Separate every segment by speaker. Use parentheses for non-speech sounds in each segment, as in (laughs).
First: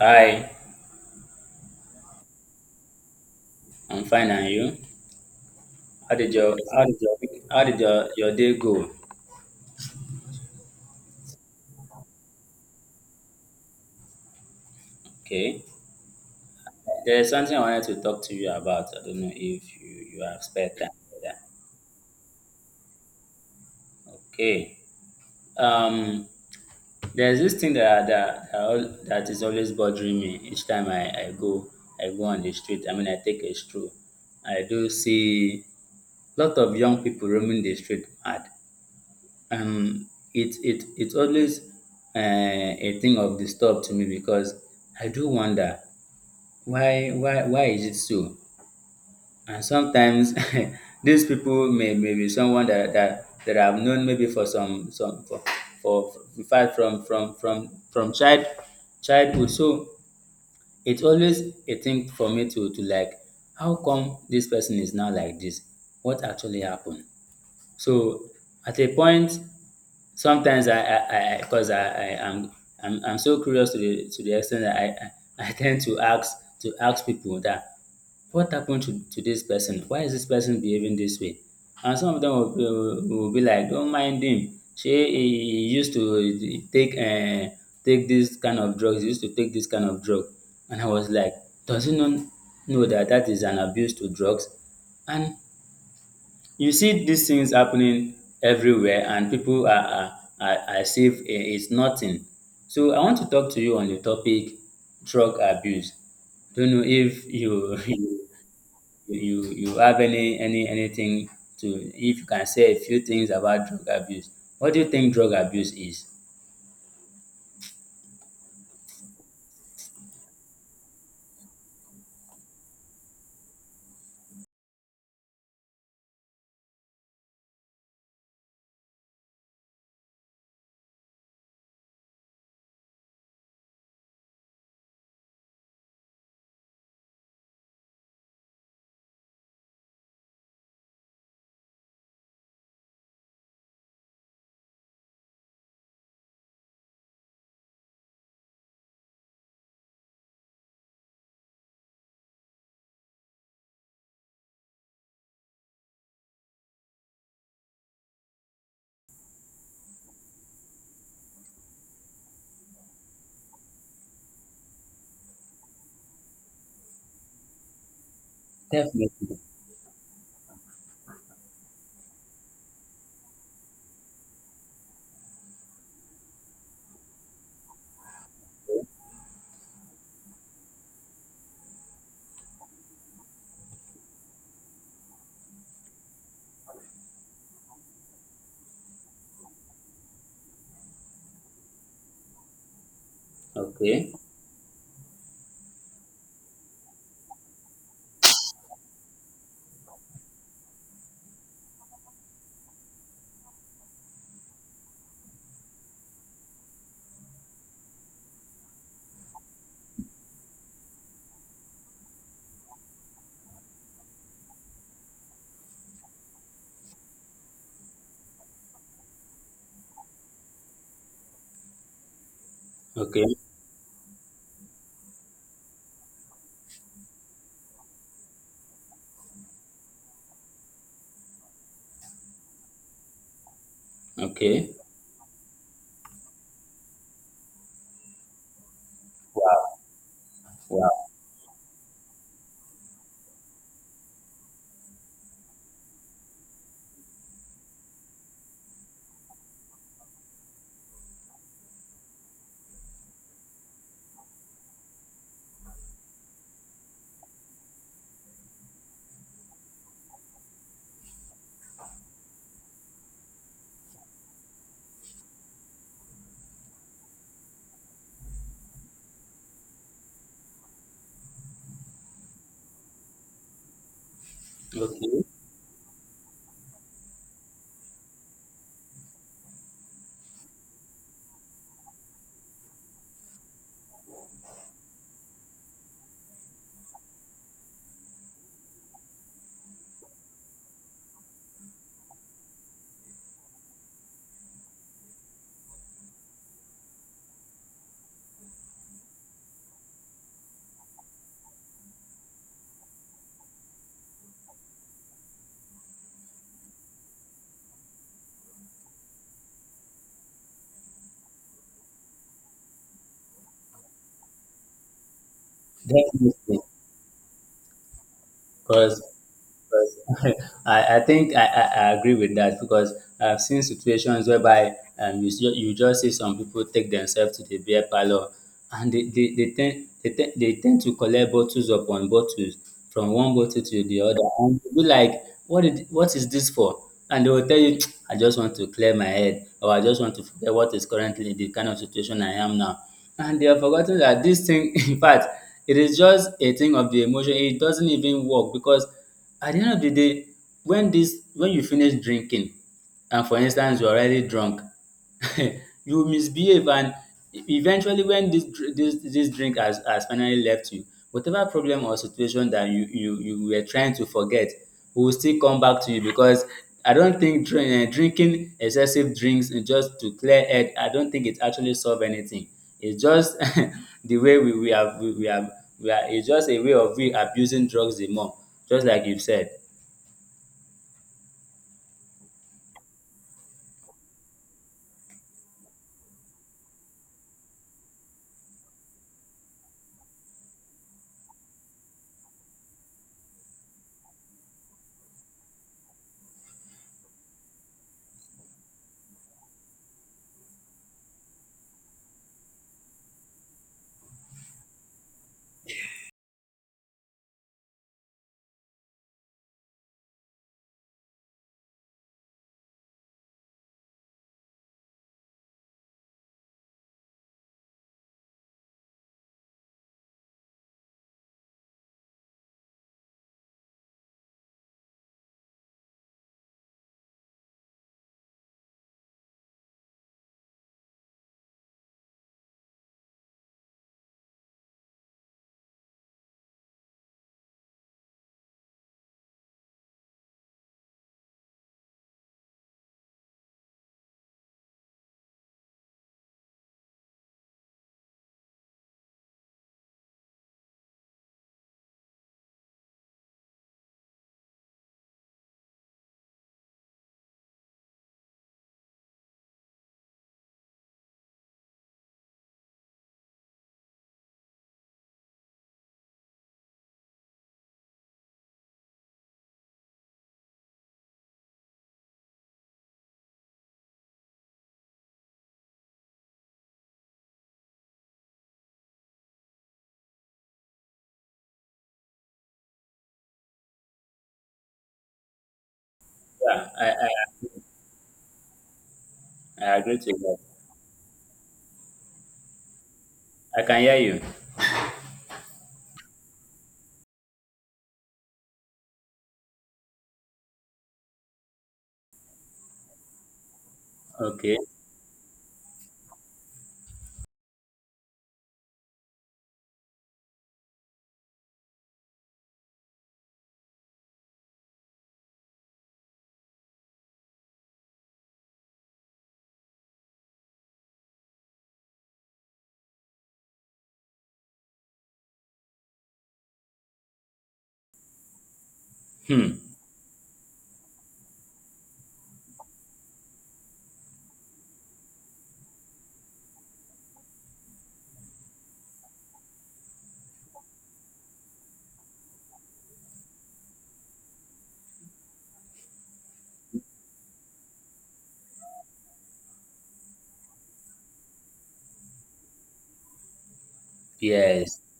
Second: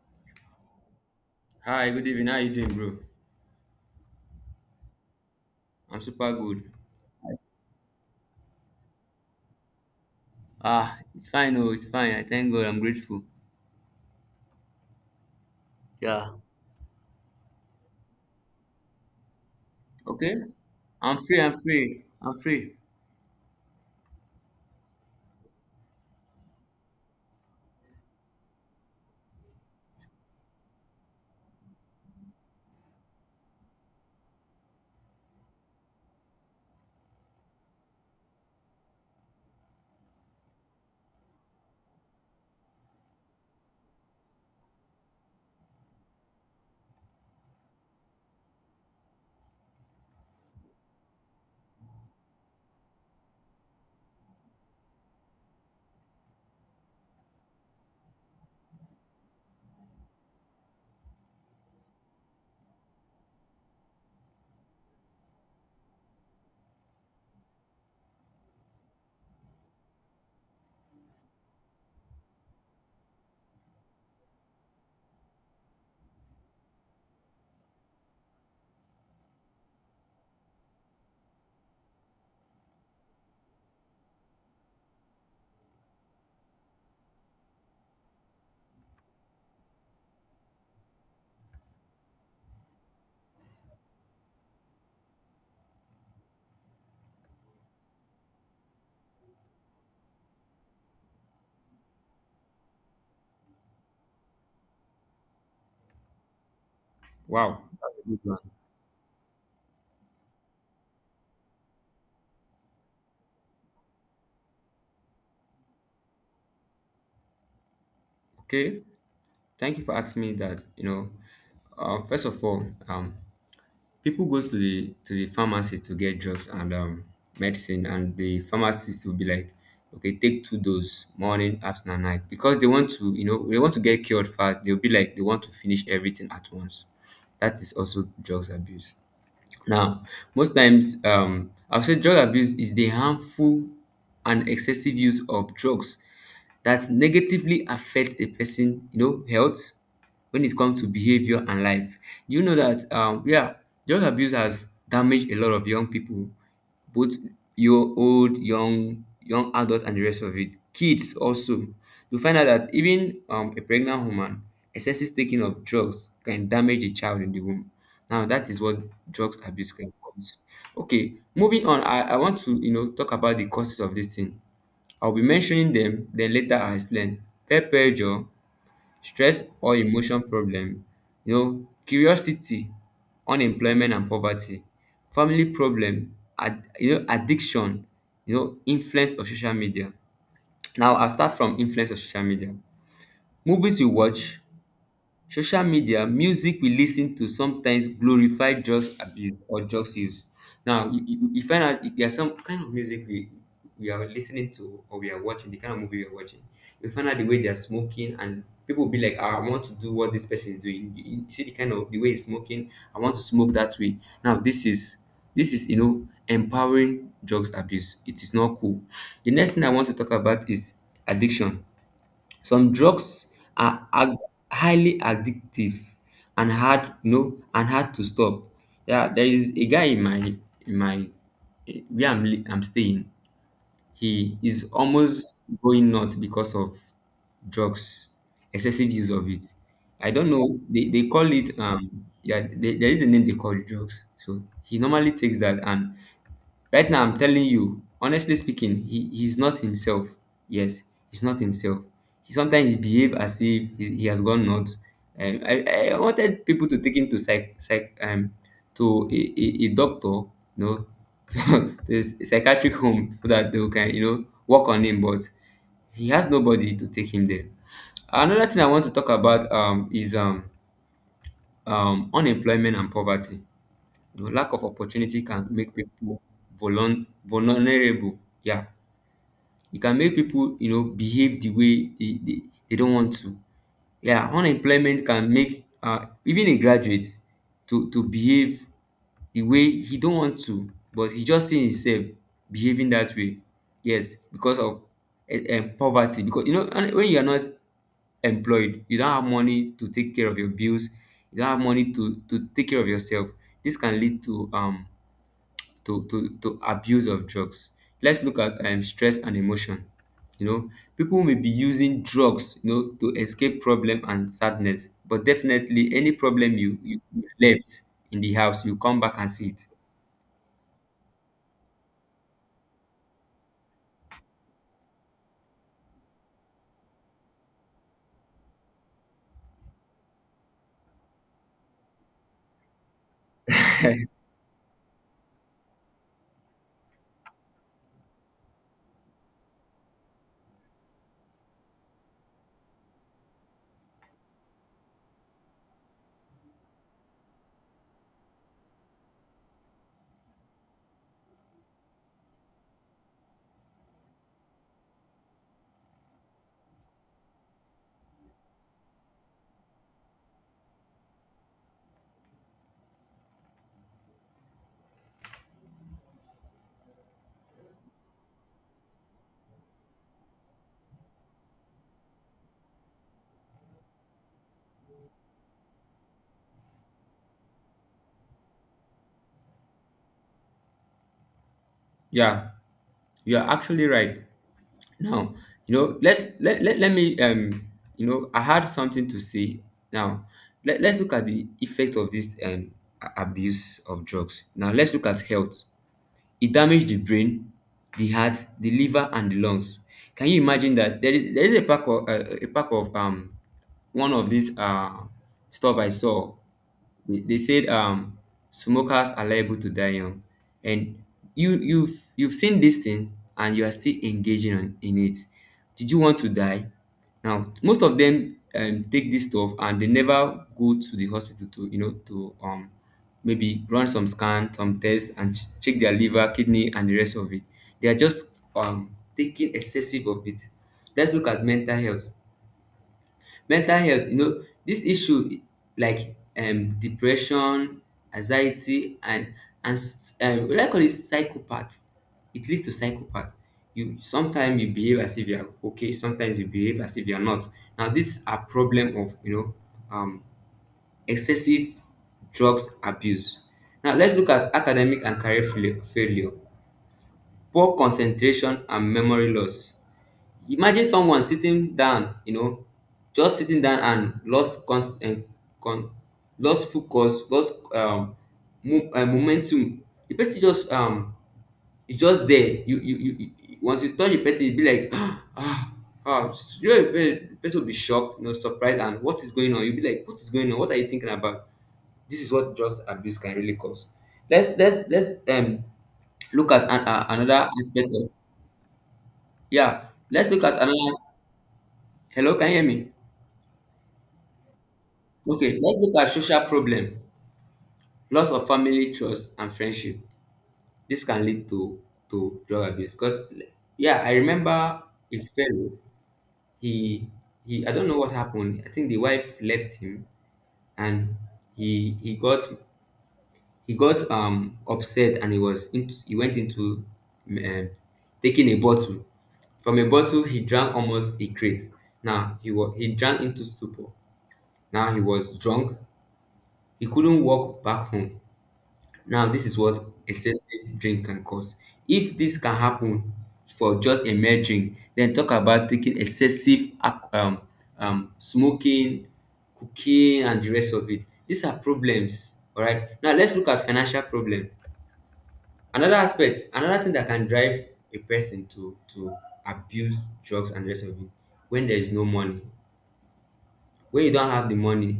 Speaker 1: Hi,
Speaker 2: Hi, good evening. How you doing, bro?
Speaker 1: I'm fine, and you?
Speaker 2: I'm super good.
Speaker 1: How did your week- how did your day go?
Speaker 2: Ah, it's fine. Oh, it's fine. I thank God. I'm grateful.
Speaker 1: Okay.
Speaker 2: Yeah.
Speaker 1: There's something I wanted to talk to you about. I don't know if you
Speaker 2: Okay.
Speaker 1: have spare time for
Speaker 2: I'm free.
Speaker 1: that.
Speaker 2: I'm free. I'm free.
Speaker 1: Okay. Um there's this thing that is always bothering me each time I go on the street. I mean I take a stroll. I do see lot of young people roaming the street mad. um it's always a thing of disturb to me because I do wonder why is it so. And sometimes (laughs) these people may be someone that I've known maybe for some for in fact from child childhood. So it's always a thing for me to like, how come this person is now like this? What actually happened? So at a point, sometimes I because I, 'cause I am I'm so curious to the extent that I, (laughs) I tend to ask people that, what happened to this person? Why is this person behaving this way? And some of them will be like, don't mind him. She He used to take take this kind of drugs. He used to take this kind of drug, and I was like, does he not know that that is an abuse to drugs? And you see these things happening everywhere and people are as if it's nothing. So I want to talk to you on the topic drug abuse. Don't know if
Speaker 2: Wow.
Speaker 1: you (laughs)
Speaker 2: That's a good
Speaker 1: you
Speaker 2: one.
Speaker 1: you, you have any anything to, if you can say a few things about drug abuse. What do you think drug abuse is?
Speaker 2: Okay. Thank you for asking me that. Uh, first of all, um, People go to the pharmacy to get drugs and medicine, and the pharmacist will be like, okay, take two doses, morning, afternoon, and night, because they want to, they want to get cured fast. They'll be like, they want to finish everything at once. That is also drugs abuse. Now, I have said drug abuse is the harmful and excessive use of drugs that negatively affects a person, health when it comes to behavior and life. Do you know that yeah, drug abuse has damaged a lot of young people, both your old, young adult and the rest of it. Kids also. You find out that even a pregnant woman, excessive taking of drugs can damage a child in the womb. Now that is what drugs
Speaker 1: Definitely.
Speaker 2: abuse can cause. Okay, moving on, I want to talk about the causes of this thing. I'll be mentioning them, then later I'll explain. Peer pressure, stress or emotion problem, you know, curiosity, unemployment and poverty, family problem, you know, addiction, you know, influence of social media. Now I'll start from influence of social media. Movies you
Speaker 1: Okay.
Speaker 2: watch, social media music we listen to sometimes glorify drugs abuse or drugs use. Now you find out if there are some kind of music we are listening to, or we are watching the kind of movie we are watching, you find out the way they are smoking, and people will be like, ah, I want to do what this person is doing. You see the kind of the way he's smoking. I want to smoke that way. Now this is, you know, empowering drugs abuse. It is not cool. The next thing I want to talk about is addiction. Some
Speaker 1: Okay.
Speaker 2: drugs are highly addictive and hard to stop. Yeah, there is a guy in my, eh, where I'm staying. He is
Speaker 1: Okay.
Speaker 2: almost going nuts because of drugs, excessive use of it.
Speaker 1: Wow.
Speaker 2: I don't know.
Speaker 1: Wow.
Speaker 2: They call it yeah. They, there is a name they call drugs. So he normally takes that. And right now, I'm telling you, honestly speaking, he's not himself. Yes, he's not himself. He sometimes he behave as if he has gone nuts. I wanted people to take him to psych, to a doctor, you know, (laughs) to a psychiatric home so that they can, you know, work on him. But he has nobody to take him there. Another thing I want to talk about, is unemployment and poverty. You know, lack of opportunity
Speaker 1: Okay.
Speaker 2: can make people vulnerable. Yeah, it can make people, you know, behave the way they don't want to. Yeah, unemployment can make, even a graduate to behave the way he don't want to, but he just see himself behaving that way. Yes, because of poverty. Because, you know, when you are not employed, you don't have money to take care of your bills. You don't have money to take care of yourself. This can lead to to abuse of drugs. Let's look at stress and emotion. You know, people may be using drugs, you know, to escape problem and sadness. But definitely, any problem
Speaker 1: Definitely.
Speaker 2: you left in the house, you come
Speaker 1: Because
Speaker 2: back and see it.
Speaker 1: (laughs) I think I agree with that because I've seen situations whereby you see, you just see some people take themselves to the beer parlor and they tend to collect bottles upon bottles from one bottle to the other.
Speaker 2: (laughs)
Speaker 1: And you'll be like, what is this for? And they will tell you, (tsk) I just want to clear my head, or I just want to forget what is currently the kind of situation I am now. And they have forgotten that this thing, (laughs) in fact, it is just a thing of the emotion. It doesn't even work because at the end of the day, when you finish drinking and for instance you're already drunk, (laughs) you will misbehave. And eventually when this this drink has finally left you, whatever problem or situation that you were trying to forget will still come back to you, because I don't think drinking excessive drinks just to clear head, I don't think it actually solve anything. It's just (laughs) the way we have we are it's just a way of we abusing drugs the more, just like you've said.
Speaker 2: Yeah, you are actually right. Now, you know, let me, I had something to say. Now, let's look at the effect of this, abuse of drugs. Now let's look at health. It damaged the brain, the heart, the liver, and the lungs. Can you imagine that? There is a pack of, uh, one of these, uh, stuff I saw. They said, smokers are liable to die young, and you've seen this thing and you are still engaging on, in it. Did you want to die? Now, most of them, take this stuff and they never go to the hospital to, you know, to, maybe run some scan, some tests, and check their liver, kidney, and the rest of it. They are just, um, taking excessive of it. Let's look at mental health. Mental health, you know, this issue like, depression, anxiety, and what I call it psychopath. It leads to psychopath. You Sometimes you behave as if you are okay. Sometimes you behave as if you are not. Now, this is a problem of, you know, excessive drugs abuse. Now let's look at academic and career failure. Poor concentration and memory loss. Imagine someone sitting down, you know, just sitting down and lost con- and con- lost focus, lost, momentum. The person just, is just there. Once you touch the person, it be like (gasps) ah ah. You know, the person will be shocked, you know, surprised. And what is going on? You'll be like, what is going on? What are you thinking about? This is what drugs abuse can really cause. Let's, look at
Speaker 1: Yeah,
Speaker 2: another aspect of,
Speaker 1: I
Speaker 2: yeah.
Speaker 1: agree to
Speaker 2: Let's
Speaker 1: that.
Speaker 2: look at another. Hello, can you hear me?
Speaker 1: I can hear you.
Speaker 2: Okay, let's look at social problem, loss of family trust and friendship. This can lead to drug abuse. Because yeah, I
Speaker 1: Okay.
Speaker 2: remember a fellow. He he. I don't know what happened. I think the wife left him, and he got, upset, and he he went into, um, taking a bottle. From a bottle he drank almost a crate. Now he drank into stupor. Now he was drunk. He couldn't walk back home. Now this is
Speaker 1: Hmm.
Speaker 2: what excessive drink can cause. If this can happen for just a mere drink, then talk about taking excessive, smoking, cooking, and the rest of it. These are problems. All right, now let's look at financial problem. Another aspect, another thing that can drive a person to abuse drugs and the rest of it. When there is no money, when you don't have the
Speaker 1: Yes.
Speaker 2: money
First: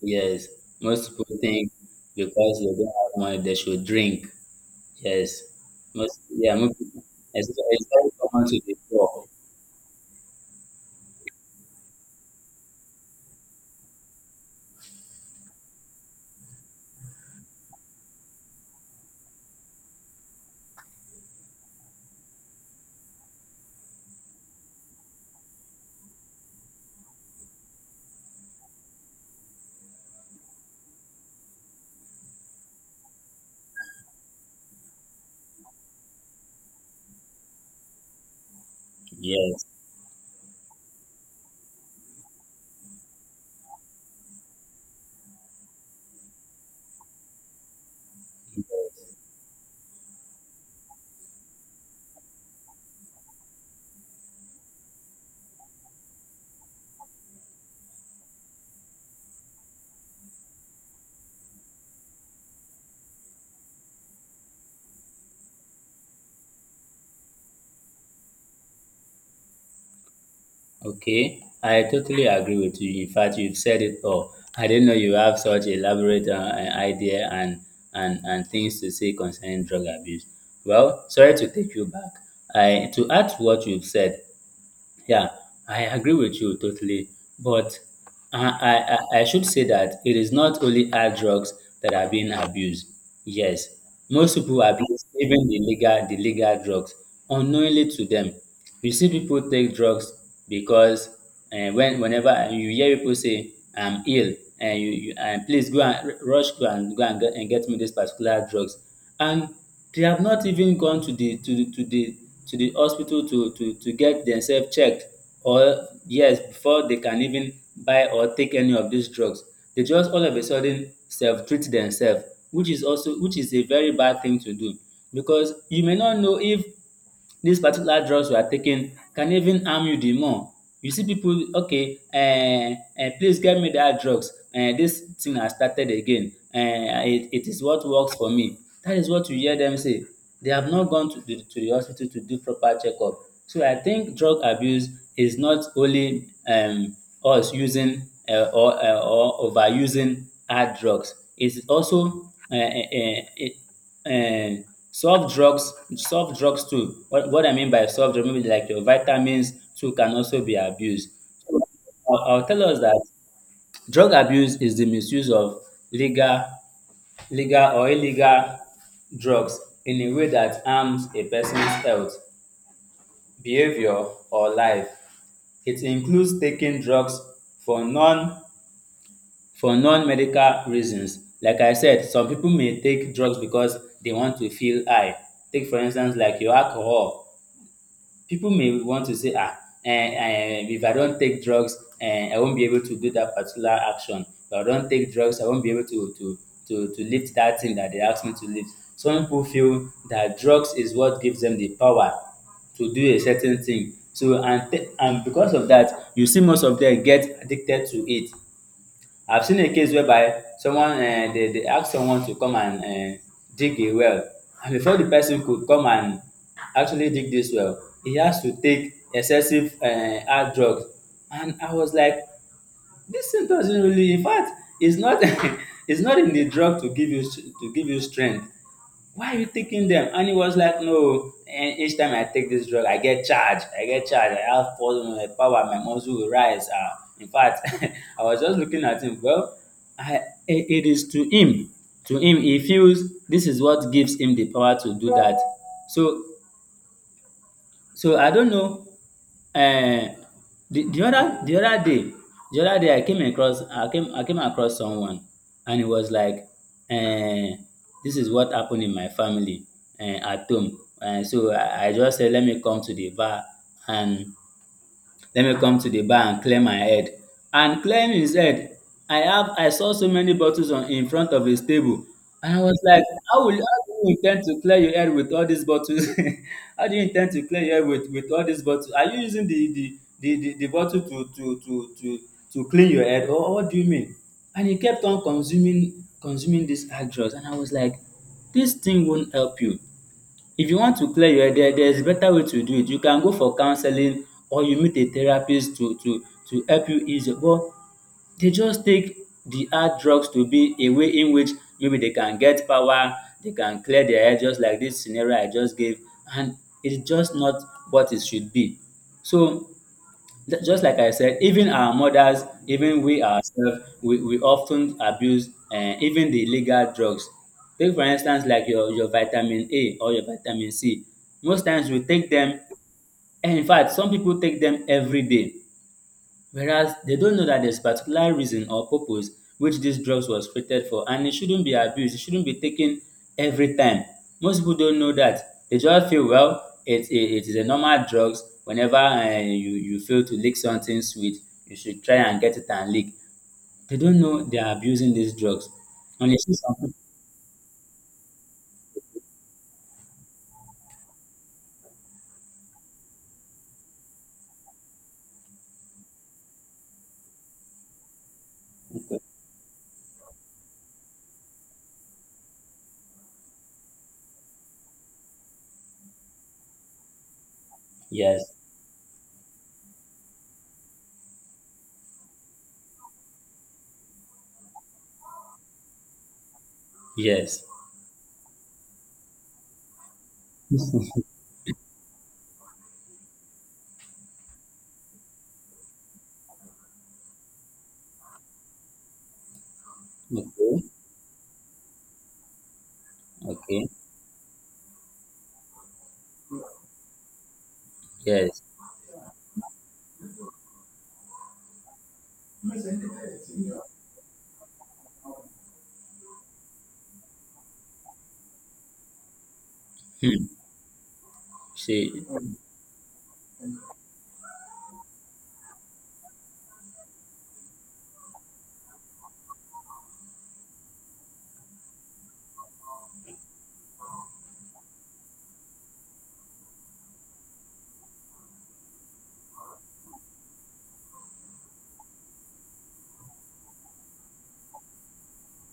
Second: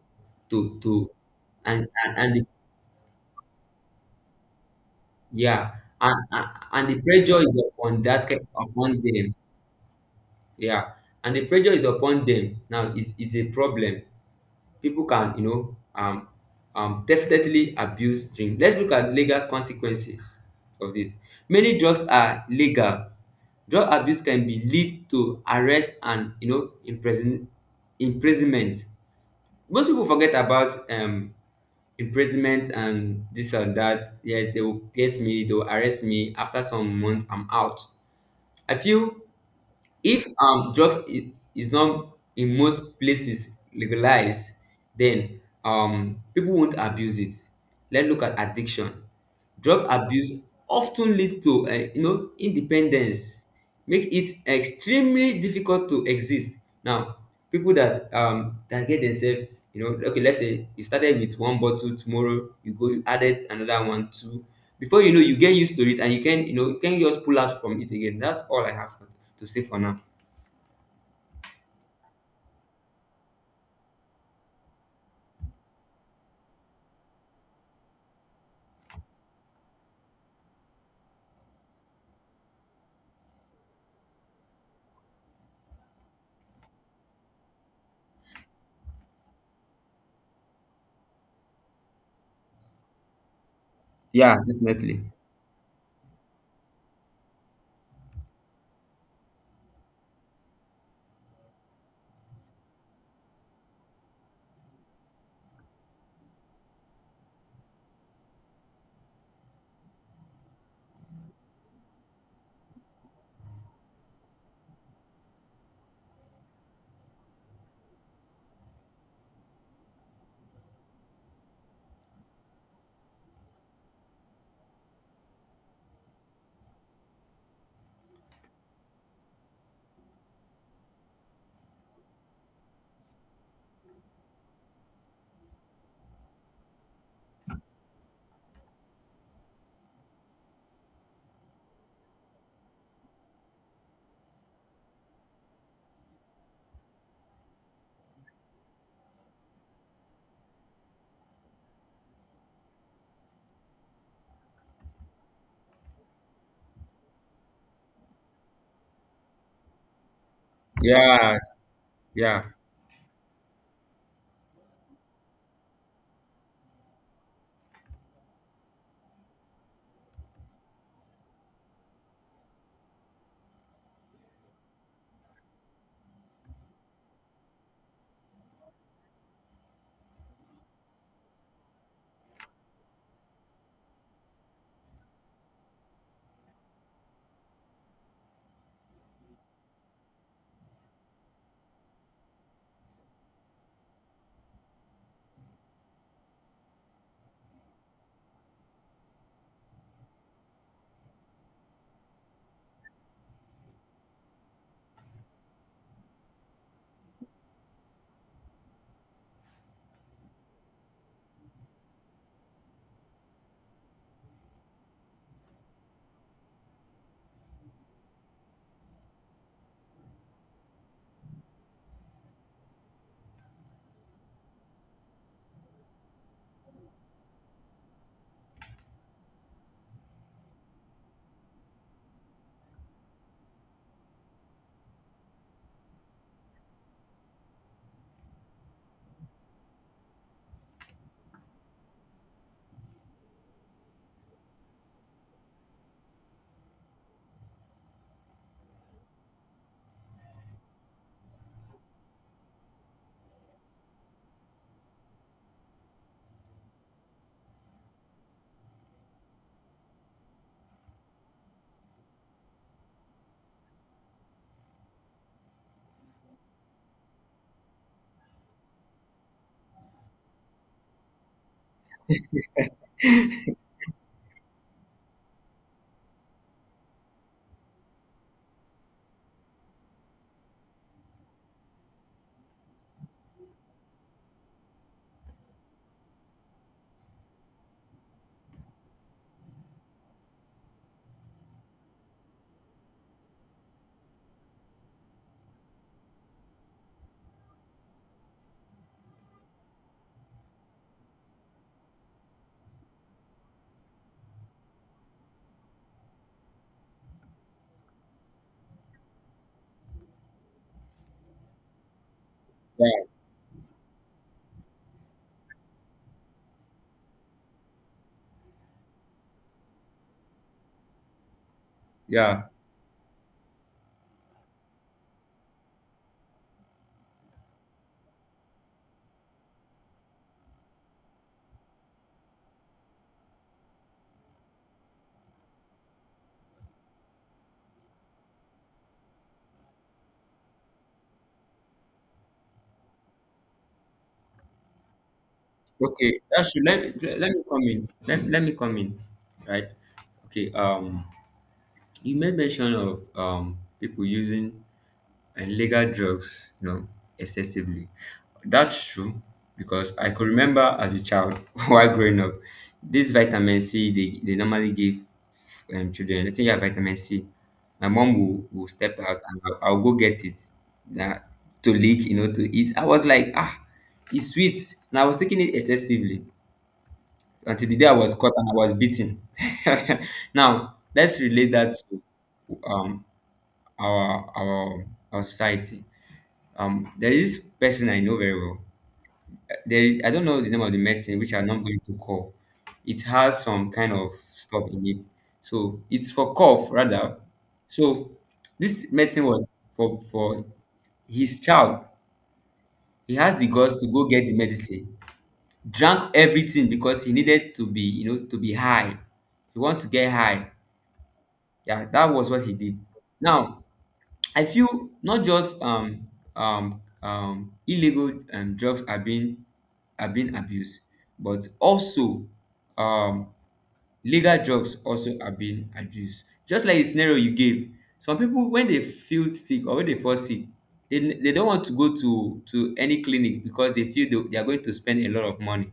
Speaker 1: Yes.
Speaker 2: to
Speaker 1: Most people think
Speaker 2: and
Speaker 1: because they don't have money, they should drink. Yes.
Speaker 2: yeah, and,
Speaker 1: Most.
Speaker 2: and
Speaker 1: Yeah. Most
Speaker 2: and the
Speaker 1: people,
Speaker 2: pressure is
Speaker 1: it's
Speaker 2: upon
Speaker 1: very
Speaker 2: that
Speaker 1: common to be
Speaker 2: upon
Speaker 1: poor.
Speaker 2: them. Yeah, and the pressure is upon them. Now is a problem. People can, you know, definitely abuse drink. Let's look at legal consequences of this. Many drugs are legal. Drug abuse can be lead to arrest and, you know, imprisonment. Most people forget about, imprisonment and this or that. Yes, they will get me, they will arrest me, after some months I'm out. I feel
Speaker 1: Yes.
Speaker 2: if, drugs is not in most places legalized, then, people won't abuse it. Let's look at addiction. Drug abuse often leads to, you know, independence, make it extremely difficult to exist. Now, people that, that get themselves, you know, okay, let's say you started with one bottle, tomorrow you go, you added another one, two, before you know, you get used to it and you can, you know, you can just pull out from it again. That's all I have for to save for now.
Speaker 1: Okay. I totally agree with you. In fact, you've said it all. I didn't know you have such elaborate idea and and things to say concerning drug abuse. Well, sorry to take you back. I to add to what you've said. Yeah, I agree with you totally. But I should say that it is not only hard drugs that are being abused. Yes, most
Speaker 2: Yeah,
Speaker 1: people
Speaker 2: definitely.
Speaker 1: abuse even the legal drugs unknowingly to them. You see people take drugs because whenever you hear people say, I'm ill, and you and please go and get me this particular drugs, and they have not even gone to the to the to the to the hospital to get themselves checked, or yes, before they can even buy or take any of these drugs, they just all of a sudden self treat themselves, which is also, which is a very bad thing to do, because you may not know if these particular drugs you are taking can even harm you the more. You see people okay, um "please get me that drugs, this thing has started again, um it it is what works for me." That is what you hear them say. They have not gone to the hospital to do proper checkup. So I think drug abuse is not only us using or overusing hard drugs. It is also um um um soft drugs, soft drugs too what I mean by soft drugs, maybe like your vitamins too can also be abused.
Speaker 2: Yeah,
Speaker 1: So I'll
Speaker 2: yeah,
Speaker 1: I'll tell us that drug abuse is the misuse of legal, or illegal drugs in a way that harms a person's health, behavior, or life. It includes taking drugs for non for non-medical reasons. Like I said, some people may take drugs because they want to feel high. Take for instance like your alcohol. People may want to say ah, if I don't take drugs, I won't be able to do that particular action. If I don't take drugs, I won't be able to lift that thing that they ask me to lift. Some people feel that drugs is what gives them the power to do a certain thing. So and because of that, you see most of them get addicted to it. I've seen a case whereby someone they ask someone to come and um dig a well, and before the person could come and actually dig this well, he has to take excessive hard drugs. And I was like, this thing doesn't really, in fact, it's not (laughs) it's not in the drug to give you, strength. Why are you taking them? And he was like, no, and each time I take this drug, I get charged. I get charged. I have poison, power. My muscle will rise. In fact, (laughs) I was just looking at him. Well, I, it is to him. To him, he feels this is what gives him the power to do that. So so I don't know, um, the other day, I came across, I came across someone, and he was like, um, this is what happened in my family at home. So I just say, let me come to the bar and let me come to the bar and clear my head. And clearing his head, I saw so many bottles on in front of his table, and I was like, how do you intend to clear your head with all these bottles? (laughs) How do you intend to clear your head with all these bottles? Are you using the bottle to clean your head, or what do you mean? And he kept on consuming these hard drugs, and I was like, this thing won't help you. If you want to clear your head, there is better way to do it. You can go for counseling, or you meet a therapist to help you ease your, but they just take the hard drugs to be a way in which maybe they can get power, they can clear their head, just like this scenario I just gave. And it's just not what it should be. So just like I said, even our mothers, even
Speaker 2: yeah,
Speaker 1: we ourselves, we often abuse even the illegal drugs. Take for instance, like your vitamin A or your vitamin C. Most times we take
Speaker 2: yeah.
Speaker 1: them, and in fact, some people take them every day. Whereas they don't know that there's particular reason or purpose which these drugs was created for, and it shouldn't be abused, it shouldn't be taken every time. Most people don't know that. They just feel well, it is a normal drugs. Whenever you feel to lick something sweet, you should try and get it and lick. They don't know they are abusing these drugs.
Speaker 2: Okay,
Speaker 1: And you
Speaker 2: that's
Speaker 1: see
Speaker 2: true.
Speaker 1: something,
Speaker 2: Let me come in. Let me come in. Right. Okay. You made mention of people using illegal drugs, you know, excessively. That's true, because I could remember as a child (laughs) while growing up, this vitamin C they normally give, children. Let's say you have vitamin C,
Speaker 1: yes,
Speaker 2: will step out and I'll go get it, yeah, to lick, you know, to eat. I was like, ah, it's sweet. And I was taking it excessively
Speaker 1: yes.
Speaker 2: until the day I was caught and I was beaten. (laughs) Now, let's relate that to, um, our, our, our society. There is this person I know very well. There is, I don't know the name of the
Speaker 1: Okay,
Speaker 2: medicine, which I'm not going to call. It has some
Speaker 1: okay,
Speaker 2: kind of stuff in it. So it's for cough rather. So
Speaker 1: yes.
Speaker 2: this medicine was for his child. He has the guts to go get the medicine. Drank everything because he needed to be, you know, to be high. He want to get high.
Speaker 1: Hmm.
Speaker 2: Yeah, that
Speaker 1: See,
Speaker 2: was what he did. Now I feel not just illegal drugs are being abused, but also um, legal drugs also are being abused. Just like the scenario you gave, some people when they feel sick or when they fall sick, they don't want to go to any clinic because they feel they are going to spend a lot of money.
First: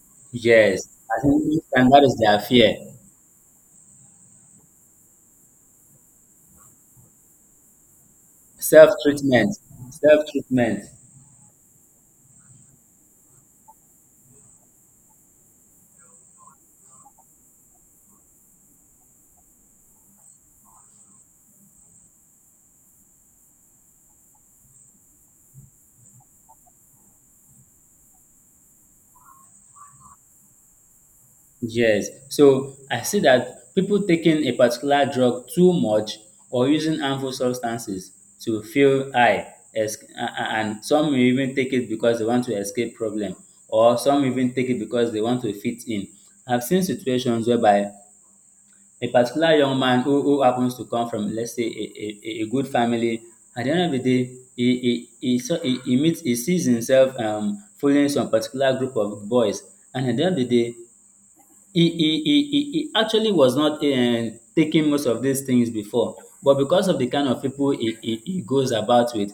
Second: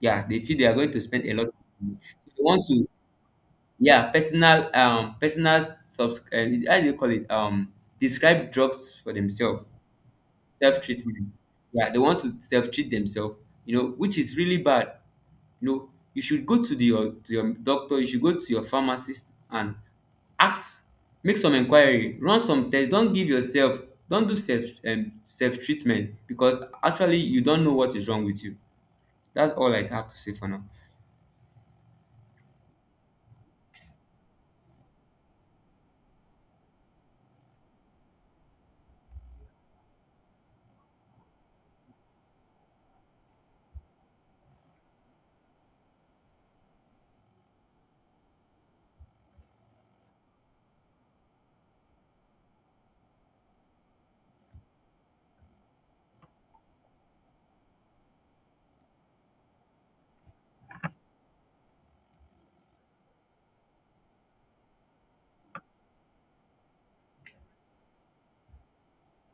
Speaker 2: Yeah, they feel they are
Speaker 1: yes.
Speaker 2: going to
Speaker 1: I
Speaker 2: spend a lot. Of
Speaker 1: think, and
Speaker 2: money.
Speaker 1: that is their
Speaker 2: They want
Speaker 1: fear.
Speaker 2: to, yeah, personal personal subs how do you call it, describe drugs for
Speaker 1: Self-treatment,
Speaker 2: themselves.
Speaker 1: self-treatment.
Speaker 2: Self-treatment, yeah, they want to self-treat themselves, you know, which is really bad. You know, you should go to the your to your doctor, you should go to your pharmacist and ask, make some inquiry, run some test. Don't give yourself, don't do self-treatment, because actually you don't know what is wrong with you. That's all I have to say for now.
Speaker 1: Yes, so I see that people taking a particular drug too much or using harmful substances to feel high, and some may even take it because they want to escape problem, or some even take it because they want to fit in. I've seen situations whereby a particular young man who happens to come from let's say a good family. At the end of the day, he saw he meets he sees himself following some particular group of boys. And at the end of the day, he actually was not taking most of these things before, but because of the kind of people he goes about with,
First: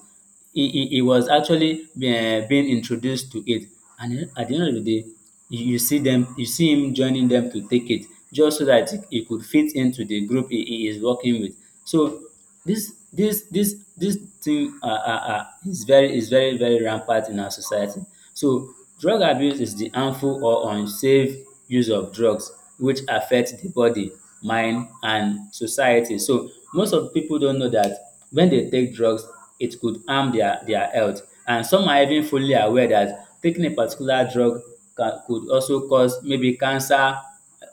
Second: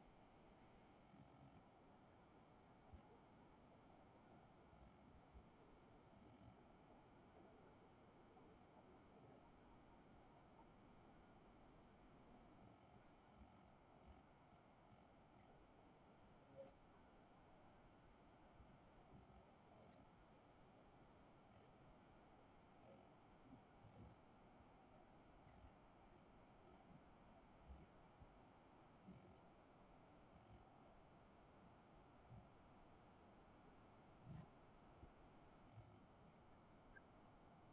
Speaker 1: he was actually being introduced to it. And then at the end of the day, you see him joining them to take it, just so that he could fit into the group he is working with. So this thing is very, is very, very rampant in our society. So drug abuse is the harmful or unsafe use of drugs which affect the body, mind and society. So most of people don't know that when they take drugs it could harm their health, and some are even fully aware that taking a particular drug can could also cause maybe cancer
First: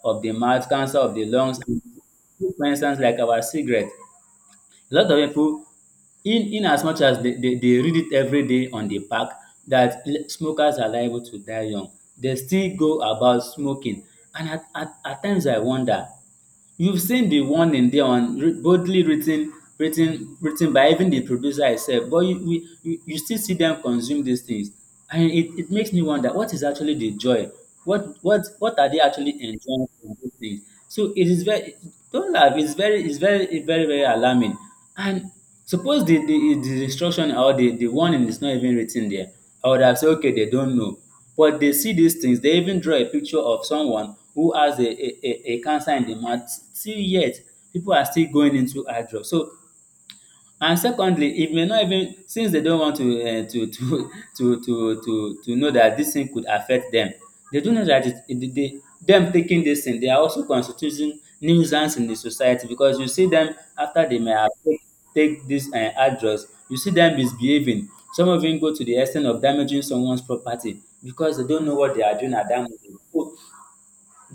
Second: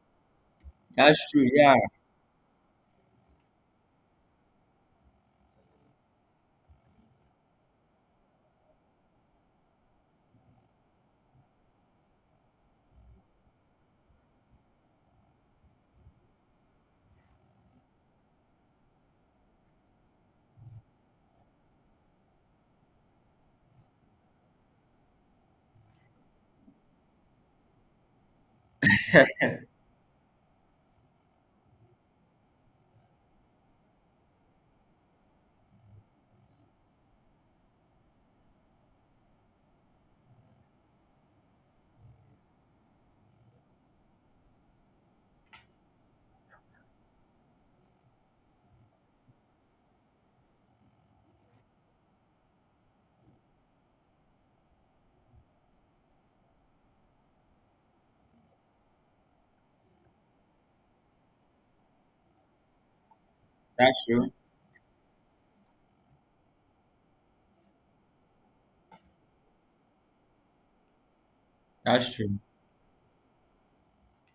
Speaker 1: of the mouth, cancer of
Speaker 2: That's
Speaker 1: the
Speaker 2: true.
Speaker 1: lungs.
Speaker 2: Yeah,
Speaker 1: For instance, like our cigarette, a lot of pipu, in as much as dey read it everyday on the pack that smokers are liable to die young, they still go about smoking. And at times I wonder. You've seen the warning there on boldly written, written by even the producer itself, but you still see them consume these things, and it makes me wonder what is actually the joy, what are they actually enjoying from these things? So it is very— don't laugh. It's very, it's very, very, very alarming. And suppose the instruction or the warning is not even written there, I would have said okay, they don't know. But they see these things, they even draw a picture of someone who has a cancer in the mouth. Still yet, people are still going into eye drop. So, and secondly, it may not even— since they don't want to to (laughs) to know that this thing could affect them. They do know that it dey dey dem taking this thing, they are also constituting nuisance in the society because you see them
Speaker 2: that's
Speaker 1: after they
Speaker 2: true.
Speaker 1: may have take, take this hard, you see them misbehaving. Some of them go to the extent of damaging someone's property because they don't know what they
Speaker 2: That's
Speaker 1: are doing
Speaker 2: true.
Speaker 1: at dat moment. So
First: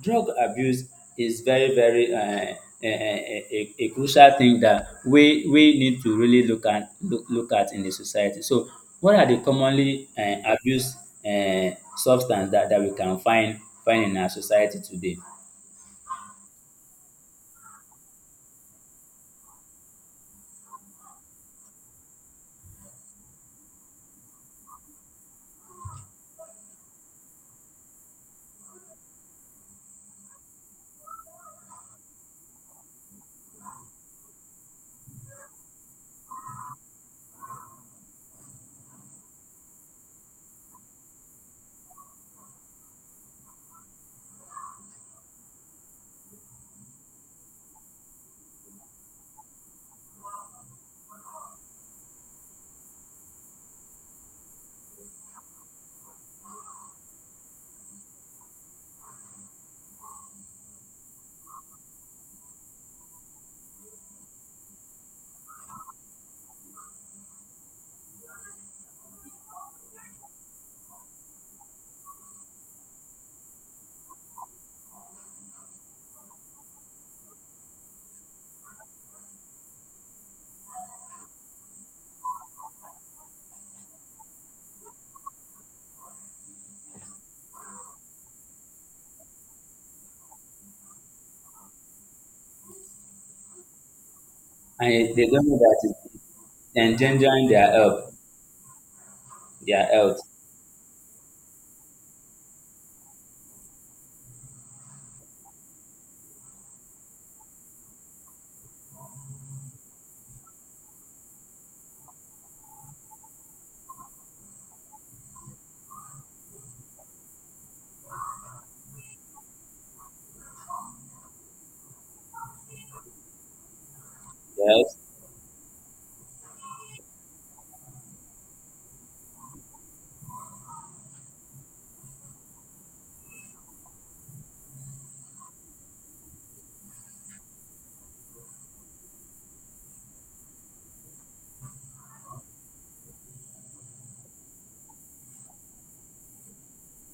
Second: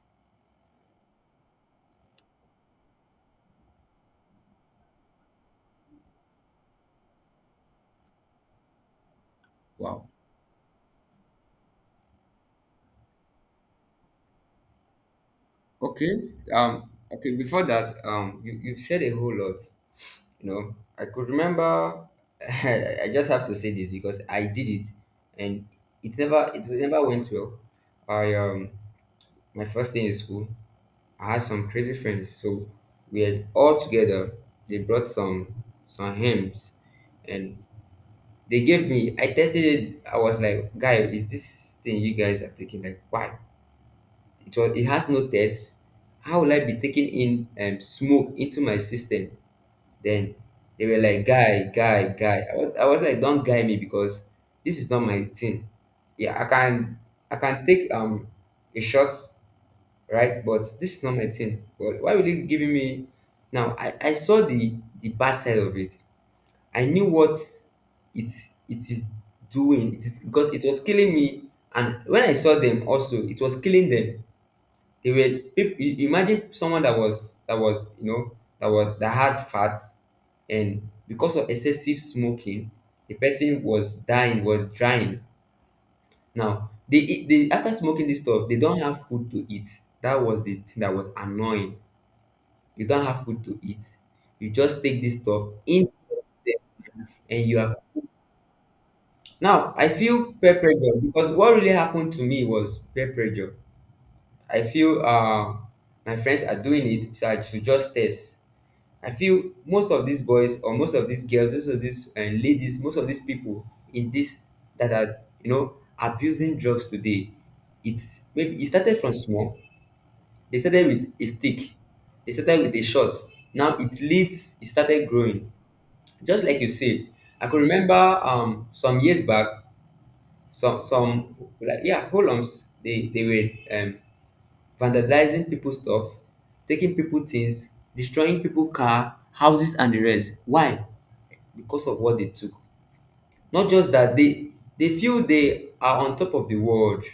Speaker 1: drug abuse is very, very a, a crucial thing that we need to really look, look at in the society. So what are the
Speaker 2: Wow.
Speaker 1: commonly abused uh, substance that we can find in our society today?
Speaker 2: Okay. Um. Okay. Before that, you said a whole lot. You know, I could remember. (laughs) I just have to say this because I did it, and it never went well. I My first day in school, I had some crazy friends, so we had all together. They brought some hymns, and they gave me. I tested it. I was like, guy, is this thing you guys are taking, like, why? So it has no test. How will I be taking in smoke into my system? Then they were like, guy, guy, guy. I was like, don't guy me because this is not my thing. Yeah, I can take a shot, right? But this is not my thing. But why will you giving me now? I saw the bad side of it. I knew what it it is doing. It is because it was killing me, and when I saw them also it was killing them. They were imagine someone that was you know, that had fat, and because of excessive smoking, the person was dying, was drying. Now they after smoking this stuff, they don't have food to eat. That was the thing that was annoying. You don't have food to eat. You just
Speaker 1: And
Speaker 2: take this
Speaker 1: they
Speaker 2: stuff
Speaker 1: don't know that
Speaker 2: into
Speaker 1: it's
Speaker 2: in and
Speaker 1: endangering
Speaker 2: you
Speaker 1: their
Speaker 2: are
Speaker 1: health,
Speaker 2: now. I
Speaker 1: their health,
Speaker 2: feel peer pressure, because what really happened to me was peer pressure. I feel my friends are doing it, so I should just test. I feel most of these boys or most of these girls, most of these ladies, most of these people in this that are, you know, abusing drugs today, it's maybe it started from small. They started with a stick, they started with a shot. Now it leads. It
Speaker 1: their health.
Speaker 2: started growing, just like you said. I could remember some years back, some, like, yeah, holums, they were vandalizing people's stuff, taking people things, destroying people car, houses and the rest. Why? Because of what they took. Not just that they feel they are on top of the world.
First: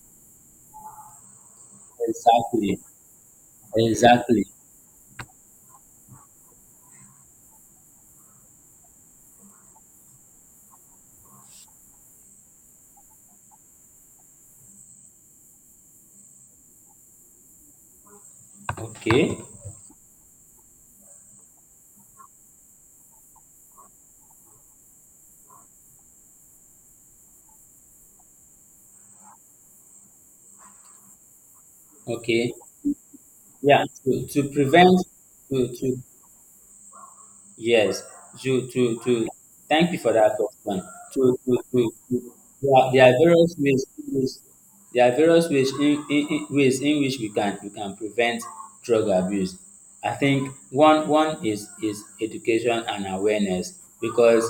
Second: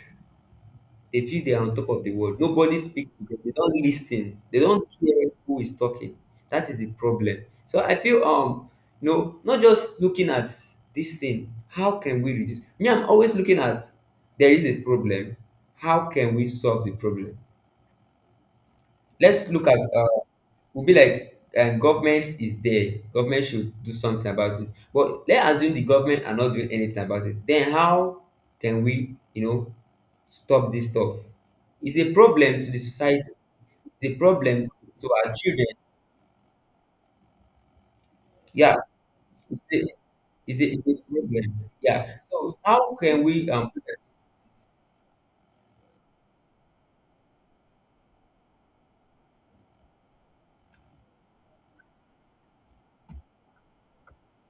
Speaker 2: They feel they are on top of the world. Nobody
Speaker 1: Exactly,
Speaker 2: speaks to them. They don't listen.
Speaker 1: exactly.
Speaker 2: They don't hear who is talking. That is the problem. So I feel no, not just looking at this thing. How can we reduce? Me, I'm always looking at, there is a problem. How can we solve the problem?
Speaker 1: Okay,
Speaker 2: Let's look at will be like, government is there. Government should do something about it. But let's assume the government are not doing anything about it. Then how can we, you know, stop this stuff? It's a
Speaker 1: okay,
Speaker 2: problem to the society.
Speaker 1: yeah.
Speaker 2: It's a
Speaker 1: To
Speaker 2: problem
Speaker 1: prevent,
Speaker 2: to our children.
Speaker 1: to yes,
Speaker 2: Yeah,
Speaker 1: to
Speaker 2: it's
Speaker 1: thank
Speaker 2: a,
Speaker 1: you for that question.
Speaker 2: it's a problem. Yeah.
Speaker 1: To
Speaker 2: So how
Speaker 1: there are
Speaker 2: can we?
Speaker 1: various ways, ways, there are various ways in ways in which we can prevent drug abuse. I think one is education and awareness, because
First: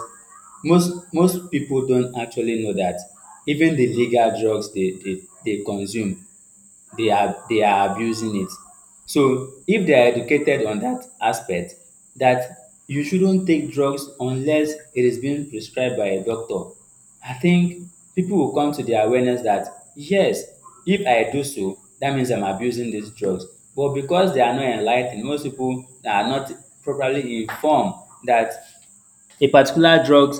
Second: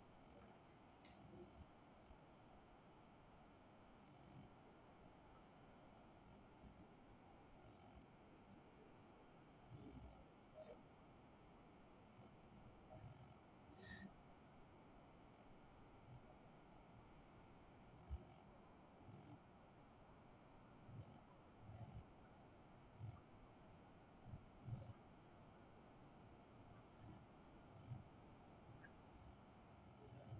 Speaker 1: most people don't actually know that even the legal drugs they consume, they are abusing it. So if they are educated on that aspect, that you shouldn't take drugs unless it is being prescribed by a doctor, I think people will come to the awareness that yes, if I do so, that means I'm abusing these drugs. But because they are not enlightened, most people are not properly informed that a particular drug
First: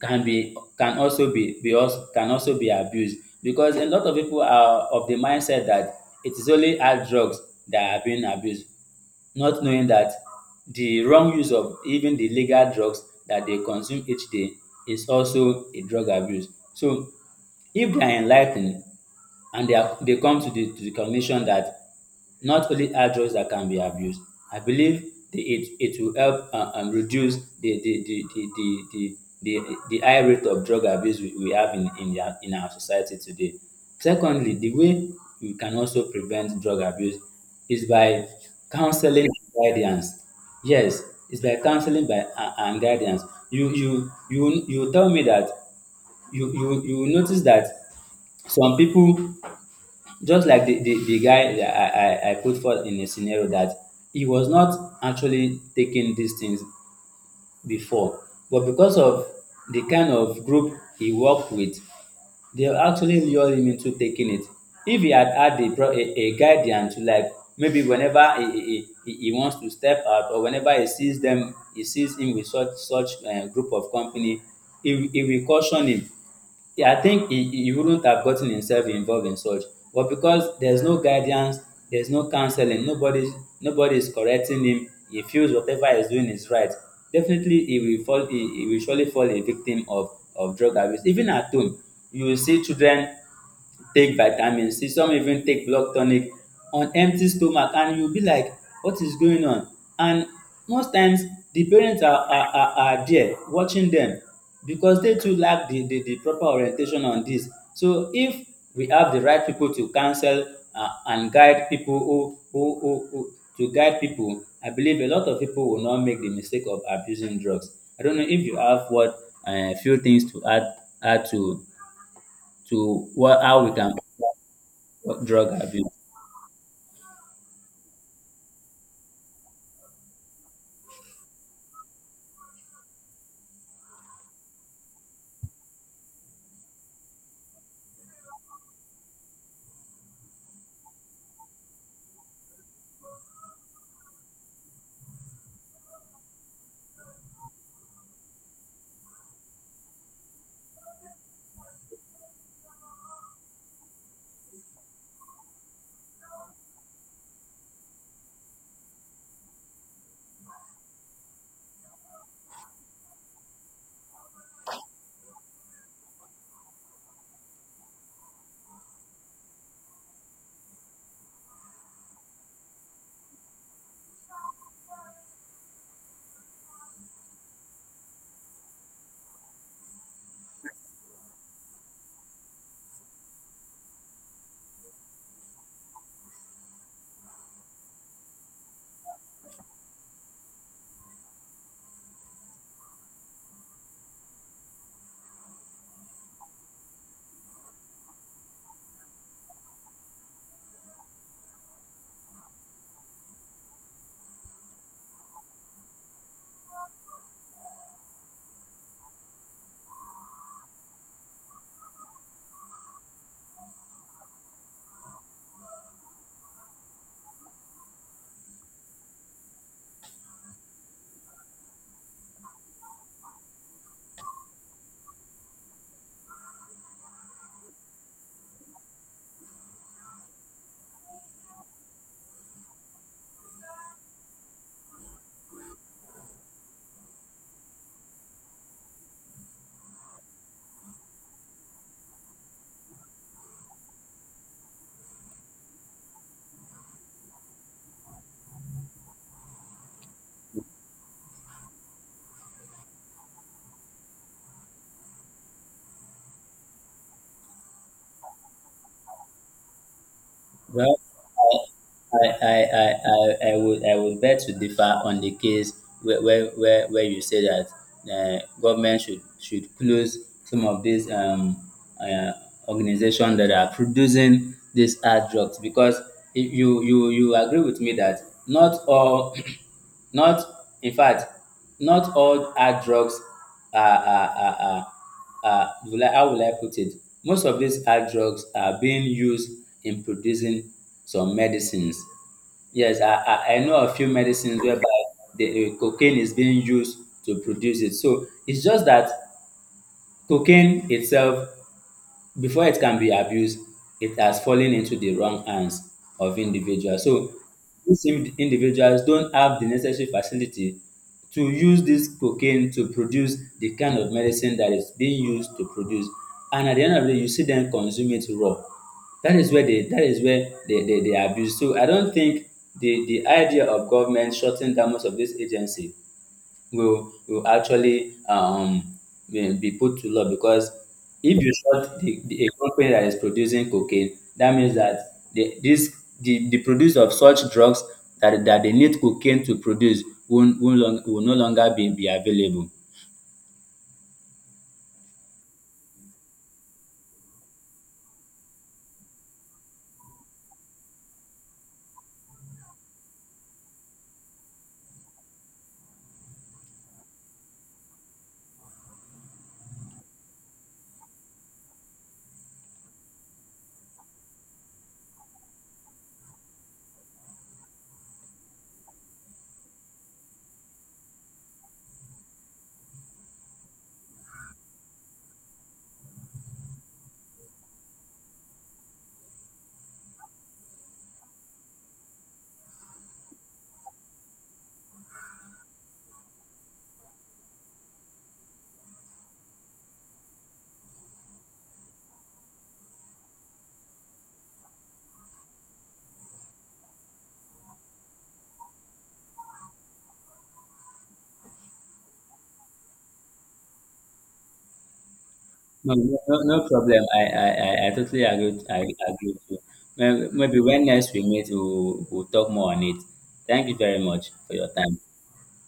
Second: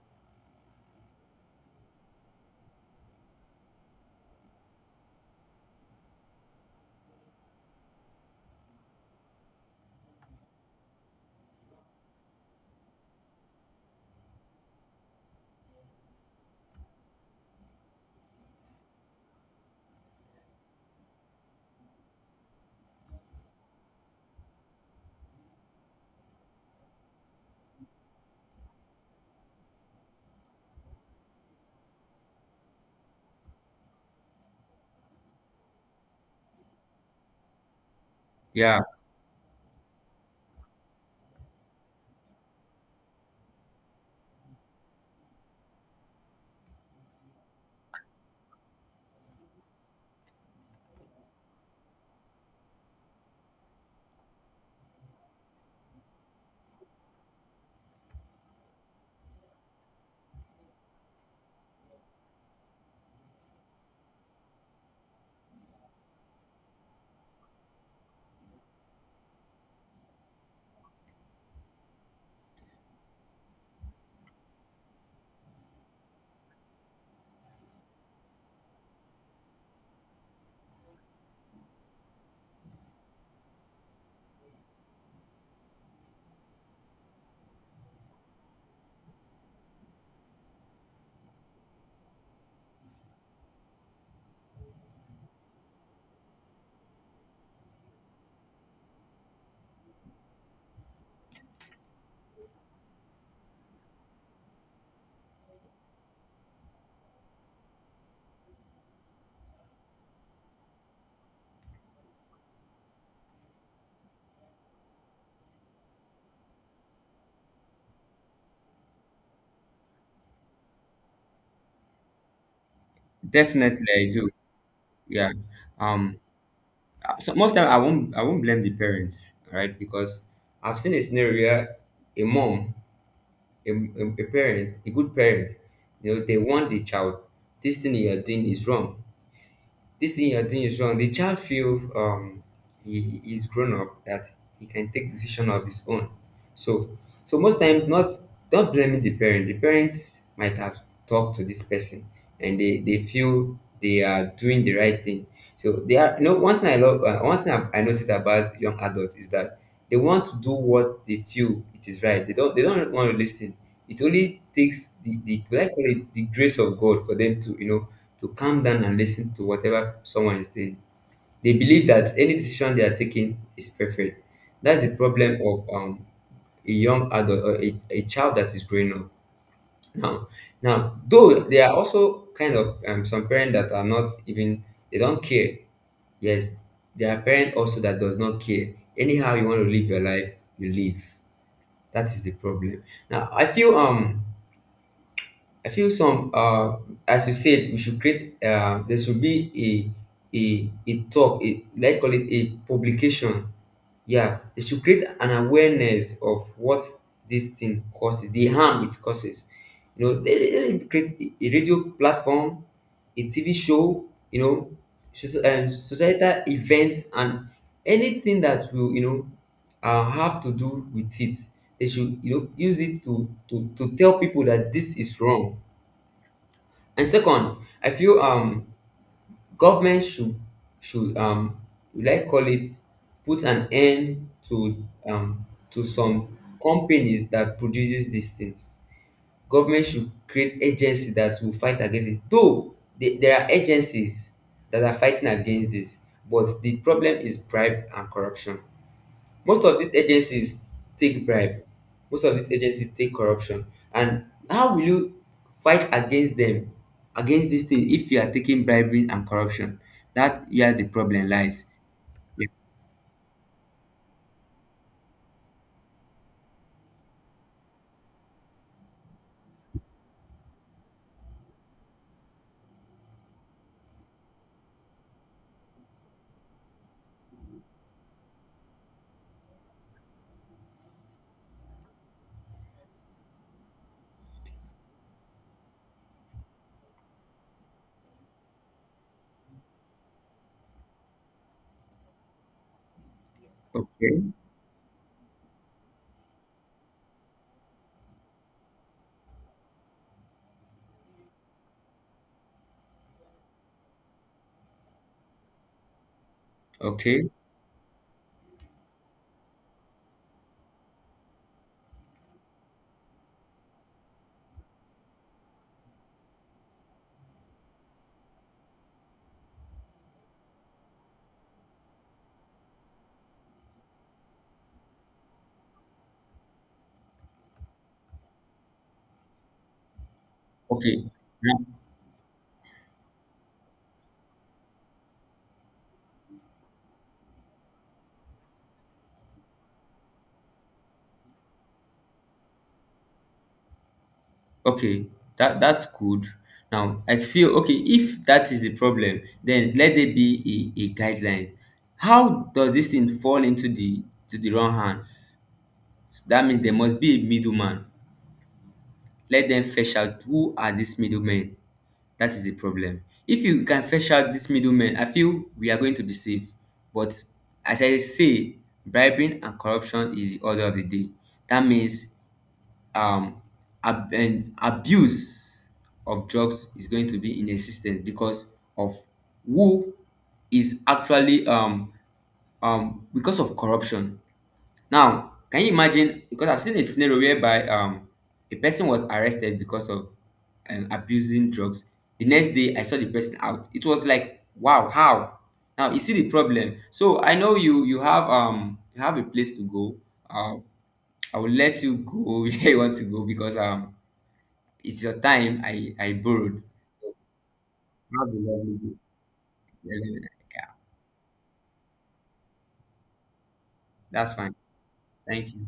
Speaker 1: can be can also be also can also be abused, because a lot of people are of the mindset that it is only hard drugs that are being abused, not knowing that the wrong use of even the legal drugs that they consume each day is also a drug abuse. So if they are enligh ten ed and they come to the cognition that not only hard drugs that can be abused, I believe it will help reduce the, the high rate of drug abuse we have in our society today. Secondly, the way we can also prevent drug abuse is by
Speaker 2: Yeah,
Speaker 1: counseling and guidance. Yes, it's by counseling and guidance. You tell me that you will notice that some people, just like the guy that I put forth in a scenario, that he was not actually taking these things before, but because of the kind of group he worked with, they actually lured him into taking it. If he had had a guidance, like maybe whenever he wants to step out, or whenever he sees him with such group of company, he will caution him, yeah, I think he wouldn't have gotten himself involved in such. But because there's no guidance, there's no counseling, nobody is correcting him, he feels whatever he's doing is right. Definitely, he will fall. He will surely fall a victim of drug abuse. Even at home, you will see children take vitamin C, some even take blood tonic on empty stomach, and you be like, what is going on? And most times the parents are there watching them because they too lack the proper orientation on this. So if we have the right people to counsel and guide people, I believe a lot of people will not make the mistake of abusing drugs. I don't know if you have what few things to add, to what— how we
Speaker 2: definitely
Speaker 1: can—
Speaker 2: I do.
Speaker 1: what
Speaker 2: Yeah.
Speaker 1: drug abuse?
Speaker 2: Um, so most time I won't blame the parents, right? Because I've seen a scenario where a mom, a parent, a good parent, you know, they want the child, this thing you're doing is wrong. This thing you're doing is wrong. The child feel he is grown up, that he can take decision of his own. So so most times, not not blaming the parent. The parents might have talked to this person, and they feel they are doing the right thing. So they are, you know, one thing I love, one thing I noticed about young adults is that they want to do what they feel it is right. They don't, they don't want to listen. It only takes the, what I call it, the grace of God for them to, you know, to calm down and listen to whatever someone is saying. They believe that any decision they are taking is perfect. That's the problem of a young adult or a child that is growing up now. Now, though there are also kind of some parents that are not even, they don't care. Yes, there are parents also that does not care. Anyhow you want to live your life, you live. That is the problem. Now I feel some, as you said, we should create, there should be a talk, a, let's call it a publication. Yeah, they should create an awareness of what this thing causes, the harm it causes. You know, they create a radio platform, a TV show, you know, societal events, and anything that will, you know, have to do with it. They should, you know, use it to, to tell people that this is wrong. And second, I feel government should we like call it, put an end to um to some companies that produces these things. Government should create agency that will fight against it. Though the, there are agencies that are fighting against this, but the problem is bribe and corruption. Most of these agencies take bribe, most of these agencies take corruption, and how will you fight against them, against this thing, if you are taking bribery and corruption? That where the
Speaker 1: Well,
Speaker 2: problem lies. Yeah.
Speaker 1: I would beg to differ on the case where you say that government should close some of these uh, organizations that are producing these hard drugs, because if you, you you agree with me that not all (clears throat) not, in fact, not all hard drugs are, are, are, are, are— will I, how will I put it? Most of these hard drugs are being used in producing some medicines. Yes, I know a few
Speaker 2: Okay.
Speaker 1: medicines whereby the cocaine is being used to produce it. So it's just that cocaine itself, before it can be abused, it has fallen into the wrong hands of individuals.
Speaker 2: Okay.
Speaker 1: So these individuals don't have the necessary facility to use this cocaine to produce the kind of medicine that is being used to produce. And at the end of the day, you see them consume it raw. That is where they— that is where they abuse. So I don't think the idea of government shutting down most of this agency will actually be put to law, because
Speaker 2: Okay.
Speaker 1: if you
Speaker 2: Now-
Speaker 1: shut the a company that is producing cocaine, that means that the this the produce of such drugs that that they need cocaine to produce will, long, will no longer be available.
Speaker 2: okay, that that's good. Now I feel, okay, if that is the problem, then let there be a guideline. How does this thing fall into the to the wrong hands? That means there must be a middleman. Let them fetch out, who are these middlemen. That is the problem. If you can fetch out these middlemen, I feel we are going to be saved. But as I say, bribing and corruption is the order of the day. That means um, ab- and abuse of drugs is going to be in existence because of who is actually because of corruption. Now, can you imagine? Because I've seen a scenario whereby a person was arrested because of and abusing drugs. The next day, I saw the person out. It was like, wow, how? Now you see the problem. So I know you, you have a place to go. Uh, I will let you go (laughs) where you want to go, because it's your time.
Speaker 1: No,
Speaker 2: I
Speaker 1: no
Speaker 2: borrowed.
Speaker 1: problem. I totally
Speaker 2: Have a
Speaker 1: agree.
Speaker 2: lovely
Speaker 1: I agree with you.
Speaker 2: day.
Speaker 1: Maybe
Speaker 2: Yeah.
Speaker 1: when next we meet, we'll talk more on it. Thank you very much
Speaker 2: That's fine.
Speaker 1: for your time.
Speaker 2: Thank you.